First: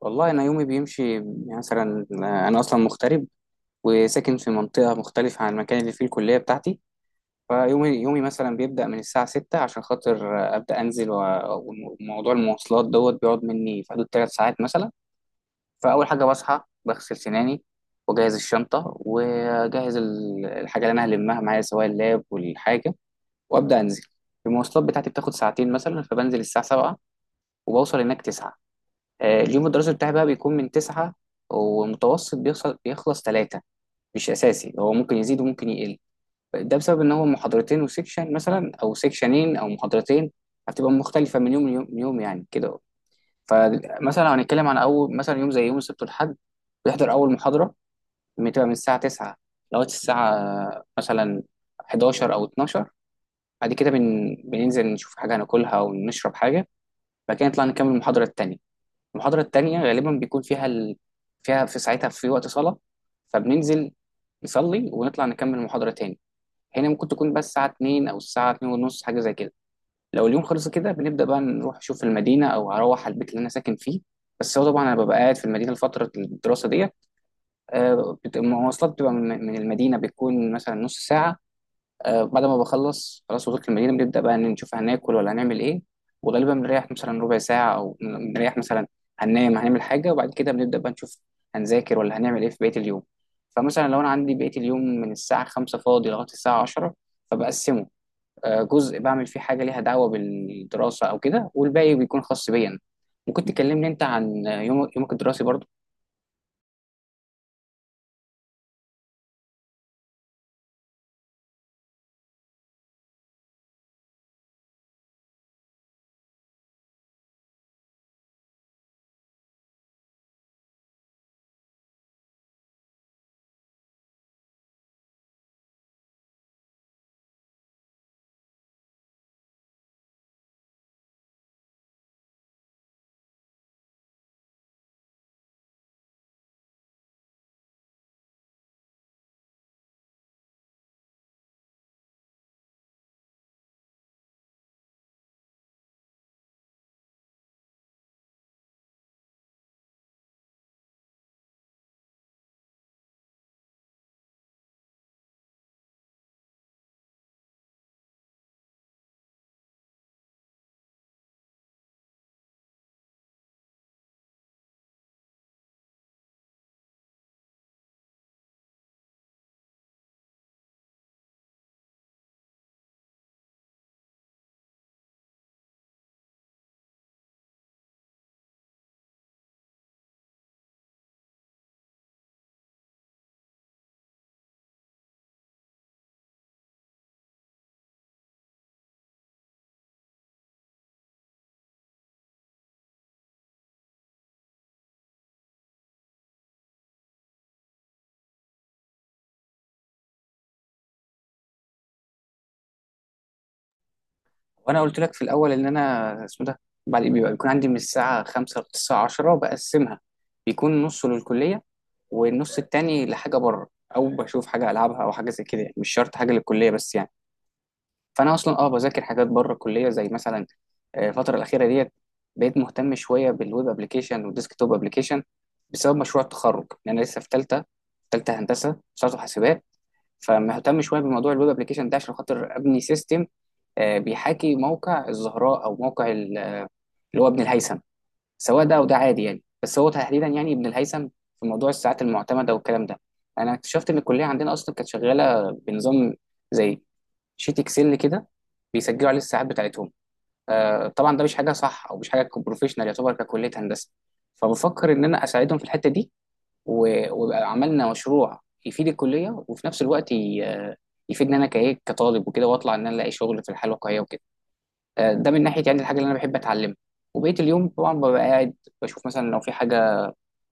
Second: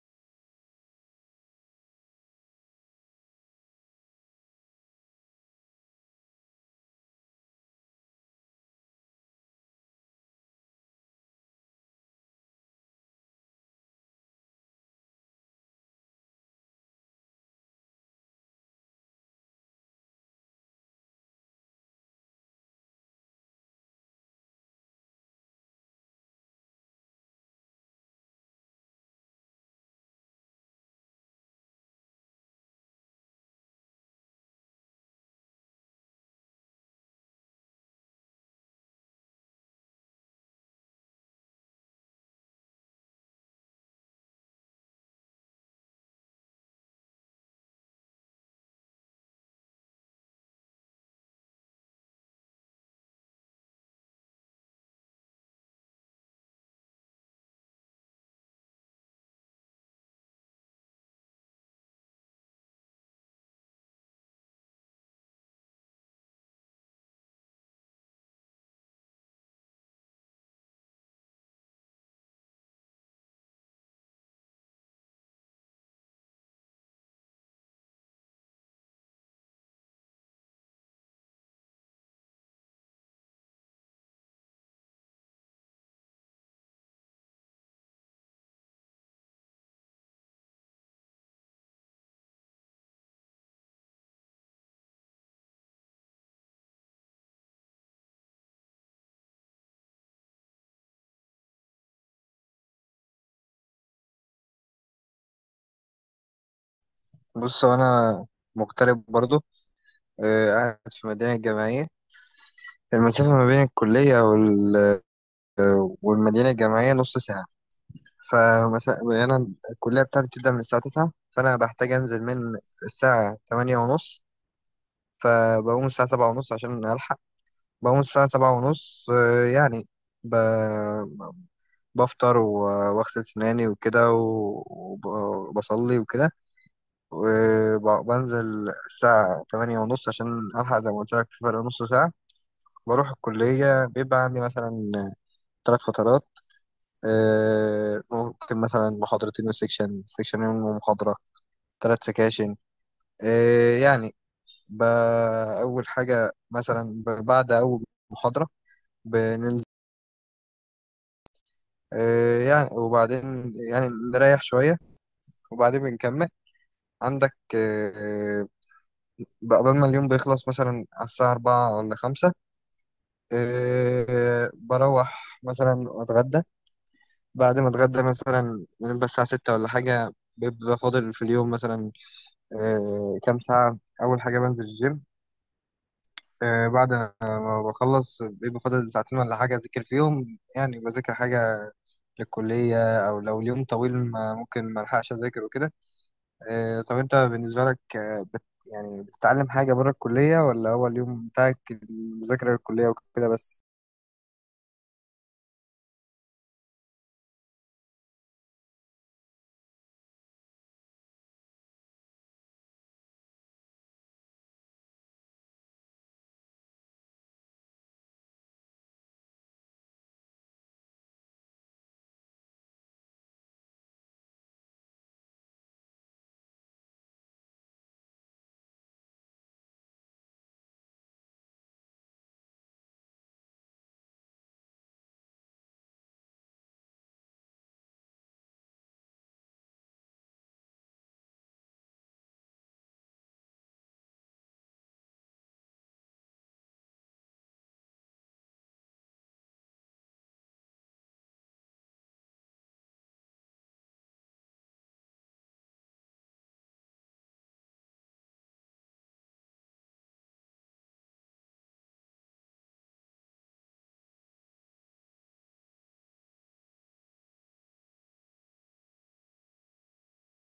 والله، أنا يومي بيمشي يعني مثلا، أنا أصلا مغترب وساكن في منطقة مختلفة عن المكان اللي فيه الكلية بتاعتي. فيومي مثلا بيبدأ من الساعة 6 عشان خاطر، أبدأ أنزل وموضوع المواصلات دوت بيقعد مني في حدود 3 ساعات مثلا. فأول حاجة بصحى بغسل سناني، وأجهز الشنطة، وأجهز الحاجة اللي أنا هلمها معايا سواء اللاب والحاجة، وأبدأ أنزل. المواصلات بتاعتي بتاخد ساعتين مثلا، فبنزل الساعة 7 وبوصل هناك 9. اليوم الدراسي بتاعي بقى بيكون من 9، ومتوسط بيخلص ثلاثة. مش أساسي، هو ممكن يزيد وممكن يقل. ده بسبب إن هو محاضرتين وسيكشن مثلا، أو سيكشنين أو محاضرتين هتبقى مختلفة من يوم ليوم يعني كده. فمثلا لو هنتكلم عن أول مثلا يوم، زي يوم السبت والحد، بيحضر أول محاضرة بتبقى من الساعة 9 لغاية الساعة مثلا 11 أو 12. بعد كده، بننزل نشوف حاجة هناكلها ونشرب حاجة. بعد كده نطلع نكمل المحاضرة التانية. المحاضرة التانية غالبا بيكون فيها فيها في ساعتها في وقت صلاة، فبننزل نصلي ونطلع نكمل المحاضرة تاني. هنا ممكن تكون بس الساعة 2، أو الساعة 2 ونص، حاجة زي كده. لو اليوم خلص كده، بنبدأ بقى نروح نشوف المدينة، أو هروح على البيت اللي أنا ساكن فيه. بس هو طبعا أنا ببقى قاعد في المدينة لفترة الدراسة ديت. المواصلات بتبقى من المدينة، بتكون مثلا نص ساعة. بعد ما بخلص، خلاص وصلت المدينة، بنبدأ بقى إن نشوف هناكل ولا هنعمل إيه. وغالبا بنريح مثلا ربع ساعة، أو بنريح مثلا، هننام، هنعمل حاجة، وبعد كده بنبدأ بقى نشوف هنذاكر ولا هنعمل إيه في بقية اليوم. فمثلا لو أنا عندي بقية اليوم من الساعة 5 فاضي لغاية الساعة 10، فبقسمه. جزء بعمل فيه حاجة ليها دعوة بالدراسة أو كده، والباقي بيكون خاص بيا أنا. ممكن تكلمني أنت عن يومك الدراسي برضه؟ بص هو انا مغترب برضو. قاعد في مدينة جامعية. المسافة ما بين الكلية والمدينة الجامعية نص ساعة. فمثلا أنا الكلية بتاعتي بتبدأ من الساعة 9، فأنا بحتاج أنزل من الساعة 8:30. فبقوم الساعة 7:30 عشان ألحق. بقوم الساعة 7:30، يعني ب... بفطر وأغسل سناني وكده، وبصلي وكده. وبنزل الساعة 8:30 عشان ألحق، زي ما قلت لك في فرق نص ساعة. بروح الكلية بيبقى عندي مثلا 3 فترات. ممكن مثلا محاضرتين وسيكشن سيكشنين ومحاضرة، 3 سكاشن. يعني ب- أول حاجة مثلا بعد أول محاضرة بننزل. يعني وبعدين يعني نريح شوية، وبعدين بنكمل عندك. بقى قبل ما اليوم بيخلص مثلا على الساعة 4 ولا 5، إيه، بروح مثلا اتغدى. بعد ما اتغدى مثلا بنبقى الساعة 6 ولا حاجة، بيبقى فاضل في اليوم مثلا إيه كام ساعة. أول حاجة بنزل الجيم. إيه، بعد ما بخلص بيبقى فاضل ساعتين ولا حاجة أذاكر فيهم، يعني بذاكر حاجة للكلية، أو لو اليوم طويل ما ممكن ما ألحقش أذاكر وكده. إيه، طب أنت بالنسبة لك، آه، بت يعني بتتعلم حاجة بره الكلية، ولا هو اليوم بتاعك المذاكرة للكلية وكده بس؟ وانا قلت لك في الاول ان انا اسمه ده، بعد بيبقى بيكون عندي من الساعه 5 للساعه 10 بقسمها. بيكون نصه للكليه، والنص التاني لحاجه بره، او بشوف حاجه العبها او حاجه زي كده، يعني مش شرط حاجه للكليه بس يعني. فانا اصلا بذاكر حاجات بره الكليه، زي مثلا، الفتره الاخيره ديت بقيت مهتم شويه بالويب ابلكيشن والديسك توب ابلكيشن، بسبب مشروع التخرج، لان انا لسه في ثالثه. ثالثه هندسه، صارت حاسبات. فمهتم شويه بموضوع الويب ابلكيشن ده عشان خاطر ابني سيستم، بيحاكي موقع الزهراء، او موقع اللي هو ابن الهيثم. سواء ده او ده عادي يعني، بس هو تحديدا يعني ابن الهيثم. في موضوع الساعات المعتمده والكلام ده، انا اكتشفت ان الكليه عندنا اصلا كانت شغاله بنظام زي شيت اكسل كده، بيسجلوا عليه الساعات بتاعتهم. طبعا ده مش حاجه صح، او مش حاجه بروفيشنال يعتبر ككليه هندسه. فبفكر ان انا اساعدهم في الحته دي، ويبقى عملنا مشروع يفيد الكليه، وفي نفس الوقت يفيدني انا كايه كطالب وكده، واطلع ان انا الاقي شغل في الحياه الواقعيه وكده. ده من ناحيه يعني الحاجه اللي انا بحب اتعلمها. وبقيه اليوم طبعا ببقى قاعد بشوف مثلا لو في حاجه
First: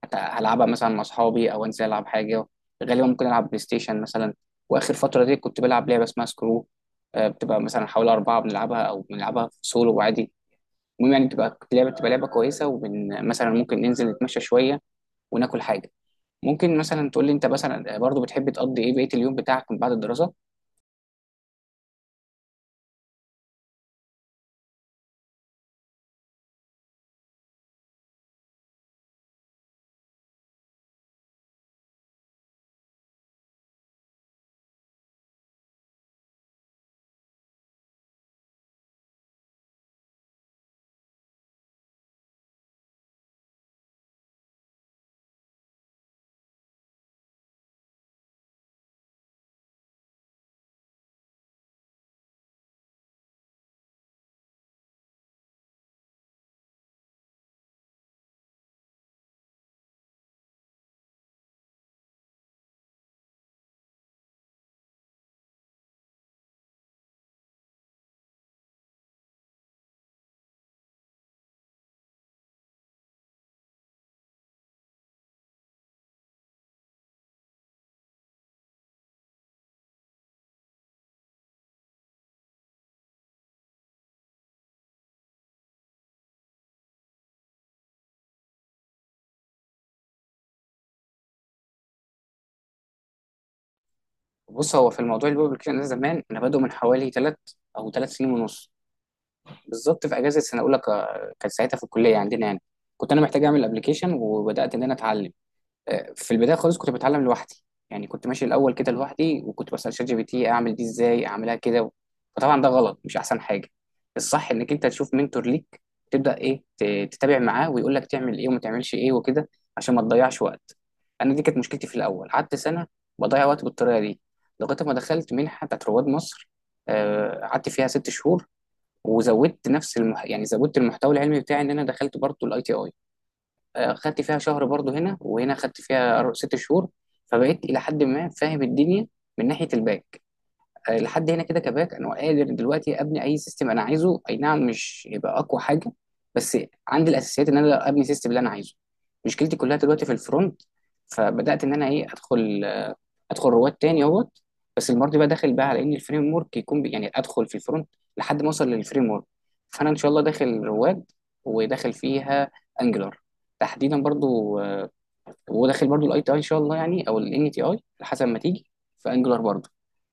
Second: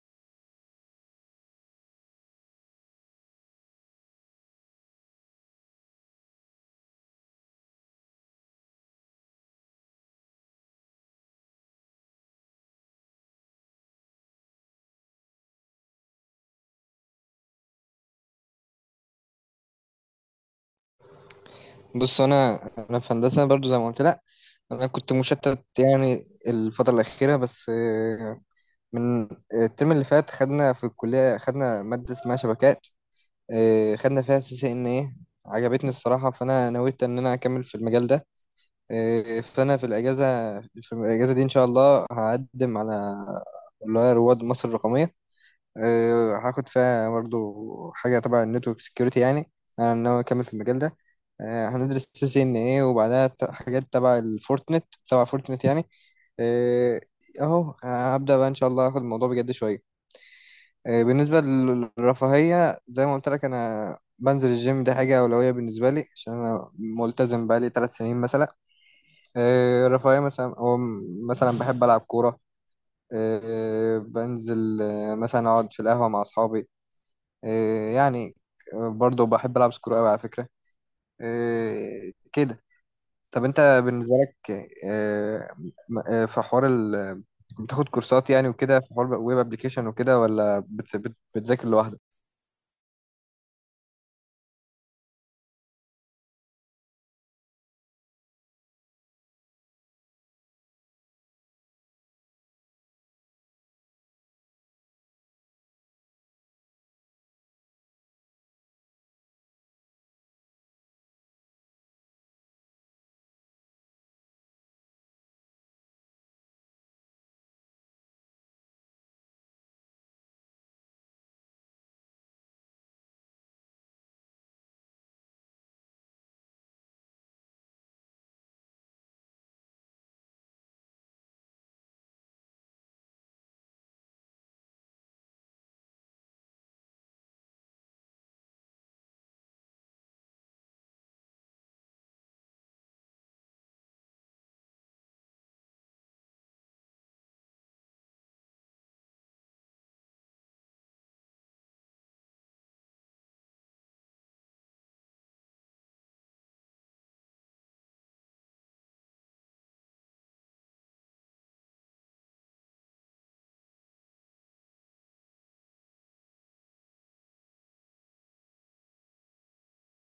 هلعبها مثلا مع اصحابي، او انزل العب حاجه. غالبا ممكن العب بلاي ستيشن مثلا. واخر فتره دي كنت بلعب لعبه اسمها سكرو. بتبقى مثلا حوالي 4 بنلعبها، او بنلعبها في سولو عادي. المهم يعني بتبقى لعبه كويسه، مثلا ممكن ننزل نتمشى شويه وناكل حاجه. ممكن مثلا تقول لي انت مثلا، برضو بتحب تقضي ايه بقيه اليوم بتاعك من بعد الدراسه؟ بص انا انا في هندسه برضو زي ما قلت لك. انا كنت مشتت يعني الفتره الاخيره بس. من الترم اللي فات خدنا في الكليه، خدنا ماده اسمها شبكات. خدنا فيها CCNA. عجبتني الصراحه، فانا نويت ان انا اكمل في المجال ده. فانا في الاجازه دي ان شاء الله هقدم على اللي هي رواد مصر الرقميه. هاخد فيها برضو حاجة تبع النتورك سكيورتي يعني. أنا ناوي أكمل في المجال ده. هندرس CCNA، وبعدها حاجات تبع فورتنت يعني. آه، أهو هبدأ بقى إن شاء الله آخد الموضوع بجد شوية. بالنسبة للرفاهية، زي ما قلت لك أنا بنزل الجيم، دي حاجة أولوية بالنسبة لي عشان أنا ملتزم بقالي 3 سنين مثلا. الرفاهية مثلا، أو مثلا بحب ألعب كورة. بنزل، مثلا أقعد في القهوة مع أصحابي. إيه يعني. برضه بحب ألعب سكرو أوي على فكرة. إيه كده. طب أنت بالنسبة لك إيه؟ في حوار بتاخد كورسات يعني وكده، في حوار ويب ابلكيشن وكده، ولا بت بت بتذاكر لوحدك؟ بص، هو في الموضوع الويب ابلكيشن ده، زمان انا بادئه من حوالي 3 او 3 سنين ونص بالظبط. في اجازه سنه اولى، كانت ساعتها في الكليه عندنا يعني، كنت انا محتاج اعمل ابلكيشن، وبدات ان انا اتعلم. في البدايه خالص كنت بتعلم لوحدي. يعني كنت ماشي الاول كده لوحدي، وكنت بسال شات جي بي تي اعمل دي ازاي، اعملها كده. فطبعا ده غلط، مش احسن حاجه. الصح انك انت تشوف منتور ليك، تبدا ايه تتابع معاه ويقول لك تعمل ايه وما تعملش ايه وكده، عشان ما تضيعش وقت. انا دي كانت مشكلتي في الاول، قعدت سنه بضيع وقت بالطريقه دي، لغايه ما دخلت منحه بتاعت رواد مصر. قعدت فيها 6 شهور، وزودت نفس يعني زودت المحتوى العلمي بتاعي. ان انا دخلت برضو الاي تي اي، خدت فيها شهر برضو. هنا وهنا خدت فيها 6 شهور. فبقيت الى حد ما فاهم الدنيا من ناحيه الباك. لحد هنا كده، كباك انا قادر دلوقتي ابني اي سيستم انا عايزه، اي نعم مش يبقى اقوى حاجه، بس عندي الاساسيات ان انا ابني سيستم اللي انا عايزه. مشكلتي كلها دلوقتي في الفرونت. فبدات ان انا ايه ادخل رواد تاني اهوت. بس المره دي بقى داخل بقى على ان الفريم ورك يكون يعني ادخل في الفرونت لحد ما اوصل للفريم ورك. فانا ان شاء الله داخل رواد، وداخل فيها انجلر تحديدا برضو، وداخل برضو الاي تي اي ان شاء الله يعني، او الان تي اي حسب ما تيجي في انجلر برضو.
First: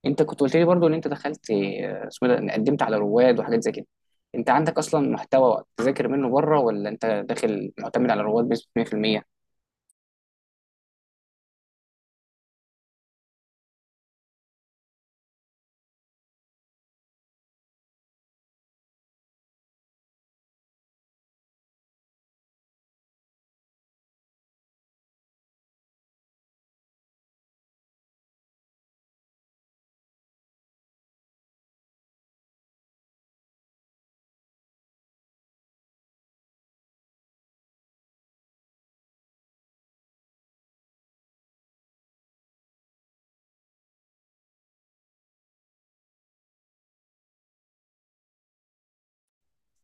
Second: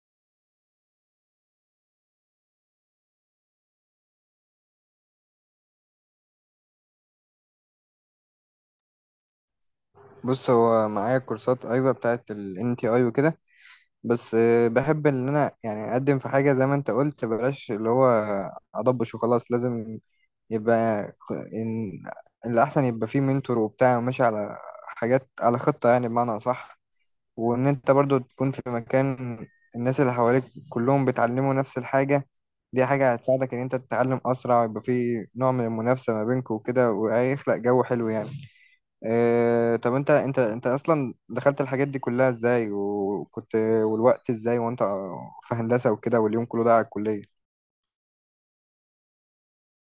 انت كنت قلت لي برضو ان انت دخلت، اسمه ده، إن قدمت على رواد وحاجات زي كده. انت عندك اصلا محتوى تذاكر منه بره، ولا انت داخل معتمد على رواد بنسبه 100%؟ بص هو معايا كورسات، ايوه، بتاعت ال NTI وكده. بس بحب ان انا يعني اقدم في حاجه زي ما انت قلت، بلاش اللي هو اضبش وخلاص. لازم يبقى إن الأحسن يبقى فيه منتور وبتاع، وماشي على حاجات على خطة يعني، بمعنى أصح. وان انت برضو تكون في مكان الناس اللي حواليك كلهم بيتعلموا نفس الحاجة. دي حاجة هتساعدك ان انت تتعلم اسرع، ويبقى في نوع من المنافسة ما بينكم وكده، وهيخلق جو حلو يعني. اه، طب انت اصلا دخلت الحاجات دي كلها ازاي؟ وكنت، والوقت ازاي وانت في هندسة وكده، واليوم كله ده على الكلية.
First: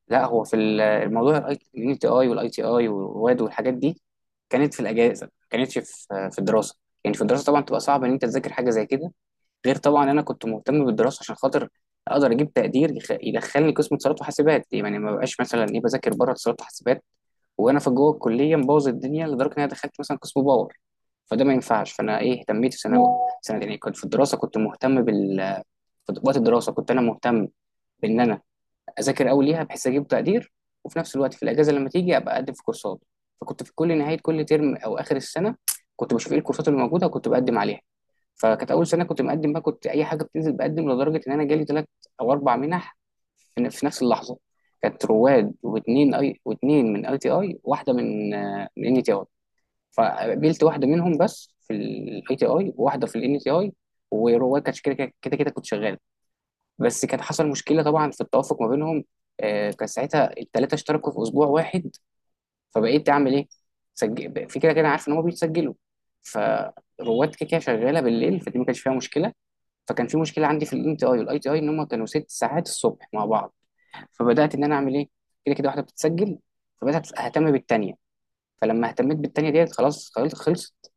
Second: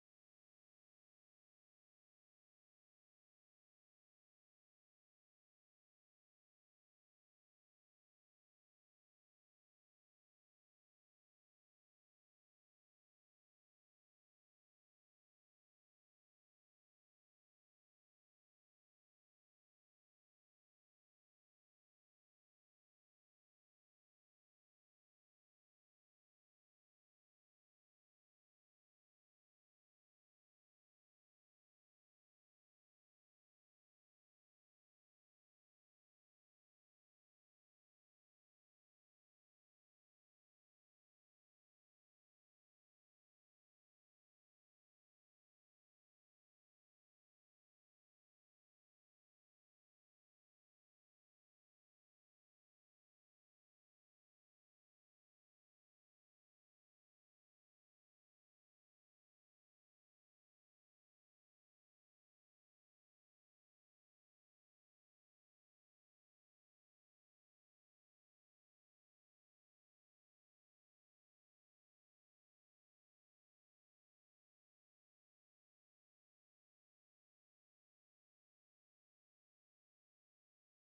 لا، هو في الموضوع، الان تي اي والاي تي اي ورواد والحاجات دي كانت في الاجازه، ما كانتش في الدراسه. يعني في الدراسه طبعا تبقى صعب ان انت تذاكر حاجه زي كده. غير طبعا انا كنت مهتم بالدراسه عشان خاطر اقدر اجيب تقدير يدخلني قسم اتصالات وحاسبات. يعني ما بقاش مثلا ايه بذاكر بره اتصالات وحاسبات، وانا في جوه الكليه مبوظ الدنيا لدرجه ان انا دخلت مثلا قسم باور. فده ما ينفعش، فانا ايه اهتميت في ثانوي سنه يعني، كنت في الدراسه كنت مهتم في وقت الدراسه كنت انا مهتم بان انا اذاكر قوي ليها بحيث اجيب تقدير. وفي نفس الوقت، في الاجازه لما تيجي ابقى اقدم في كورسات. فكنت في كل نهايه كل ترم او اخر السنه، كنت بشوف ايه الكورسات اللي موجوده وكنت بقدم عليها. فكانت اول سنه كنت مقدم بقى، كنت اي حاجه بتنزل بقدم، لدرجه ان انا جالي 3 او 4 منح في نفس اللحظه. كانت رواد، واثنين اي، واثنين من اي تي اي، واحده من ان تي اي. فقبلت واحده منهم بس، في الاي تي اي وواحده في الان تي اي، ورواد كانت كده كده كده كده كنت شغال. بس كان حصل مشكله طبعا في التوافق ما بينهم. كان ساعتها الثلاثه اشتركوا في اسبوع واحد، فبقيت اعمل ايه؟ سجل في، كده كده عارف ان هم بيتسجلوا، فرواد كده كده شغاله بالليل فدي ما كانش فيها مشكله. فكان في مشكله عندي في الان تي اي والاي تي اي ان هم كانوا 6 ساعات الصبح مع بعض، فبدات ان انا اعمل ايه. كده كده واحده بتتسجل، فبدات اهتم بالتانيه. فلما اهتميت بالتانيه ديت خلاص، خلصت.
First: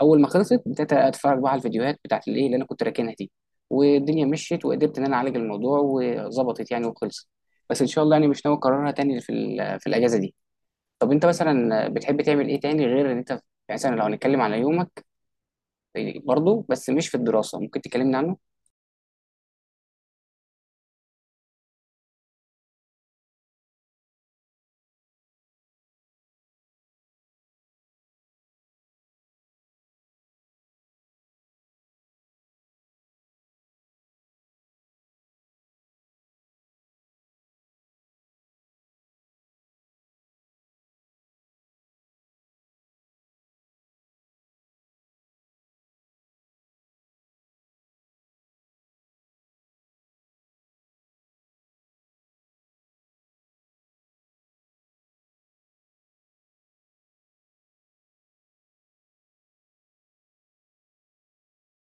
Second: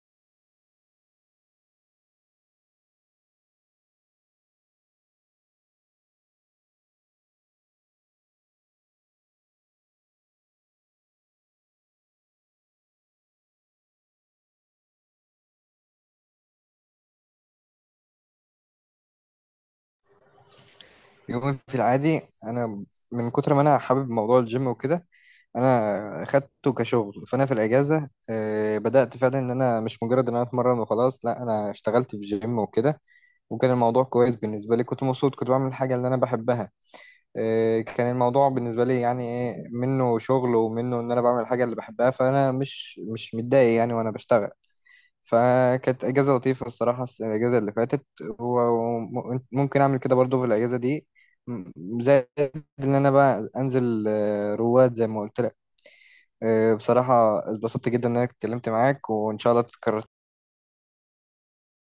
اول ما خلصت بدات اتفرج بقى على الفيديوهات بتاعت الايه اللي انا كنت راكنها دي، والدنيا مشيت وقدرت ان انا اعالج الموضوع وظبطت يعني وخلصت. بس ان شاء الله يعني مش ناوي اكررها تاني في الاجازه دي. طب انت مثلا بتحب تعمل ايه تاني غير ان انت يعني، مثلا لو هنتكلم على يومك برضه بس مش في الدراسه، ممكن تكلمنا عنه؟ يومي في العادي انا، من كتر ما انا حابب موضوع الجيم وكده، انا اخدته كشغل. فانا في الاجازه بدات فعلا ان انا مش مجرد ان انا اتمرن وخلاص، لا انا اشتغلت في جيم وكده. وكان الموضوع كويس بالنسبه لي، كنت مبسوط، كنت بعمل الحاجه اللي انا بحبها. كان الموضوع بالنسبه لي يعني ايه، منه شغل ومنه ان انا بعمل الحاجه اللي بحبها، فانا مش متضايق يعني وانا بشتغل. فكانت اجازه لطيفه الصراحه، الاجازه اللي فاتت. وممكن اعمل كده برضو في الاجازه دي، زائد ان انا بقى انزل رواد زي ما قلت. بصراحة اتبسطت جدا إن أنا اتكلمت معاك، وإن شاء الله تتكرر.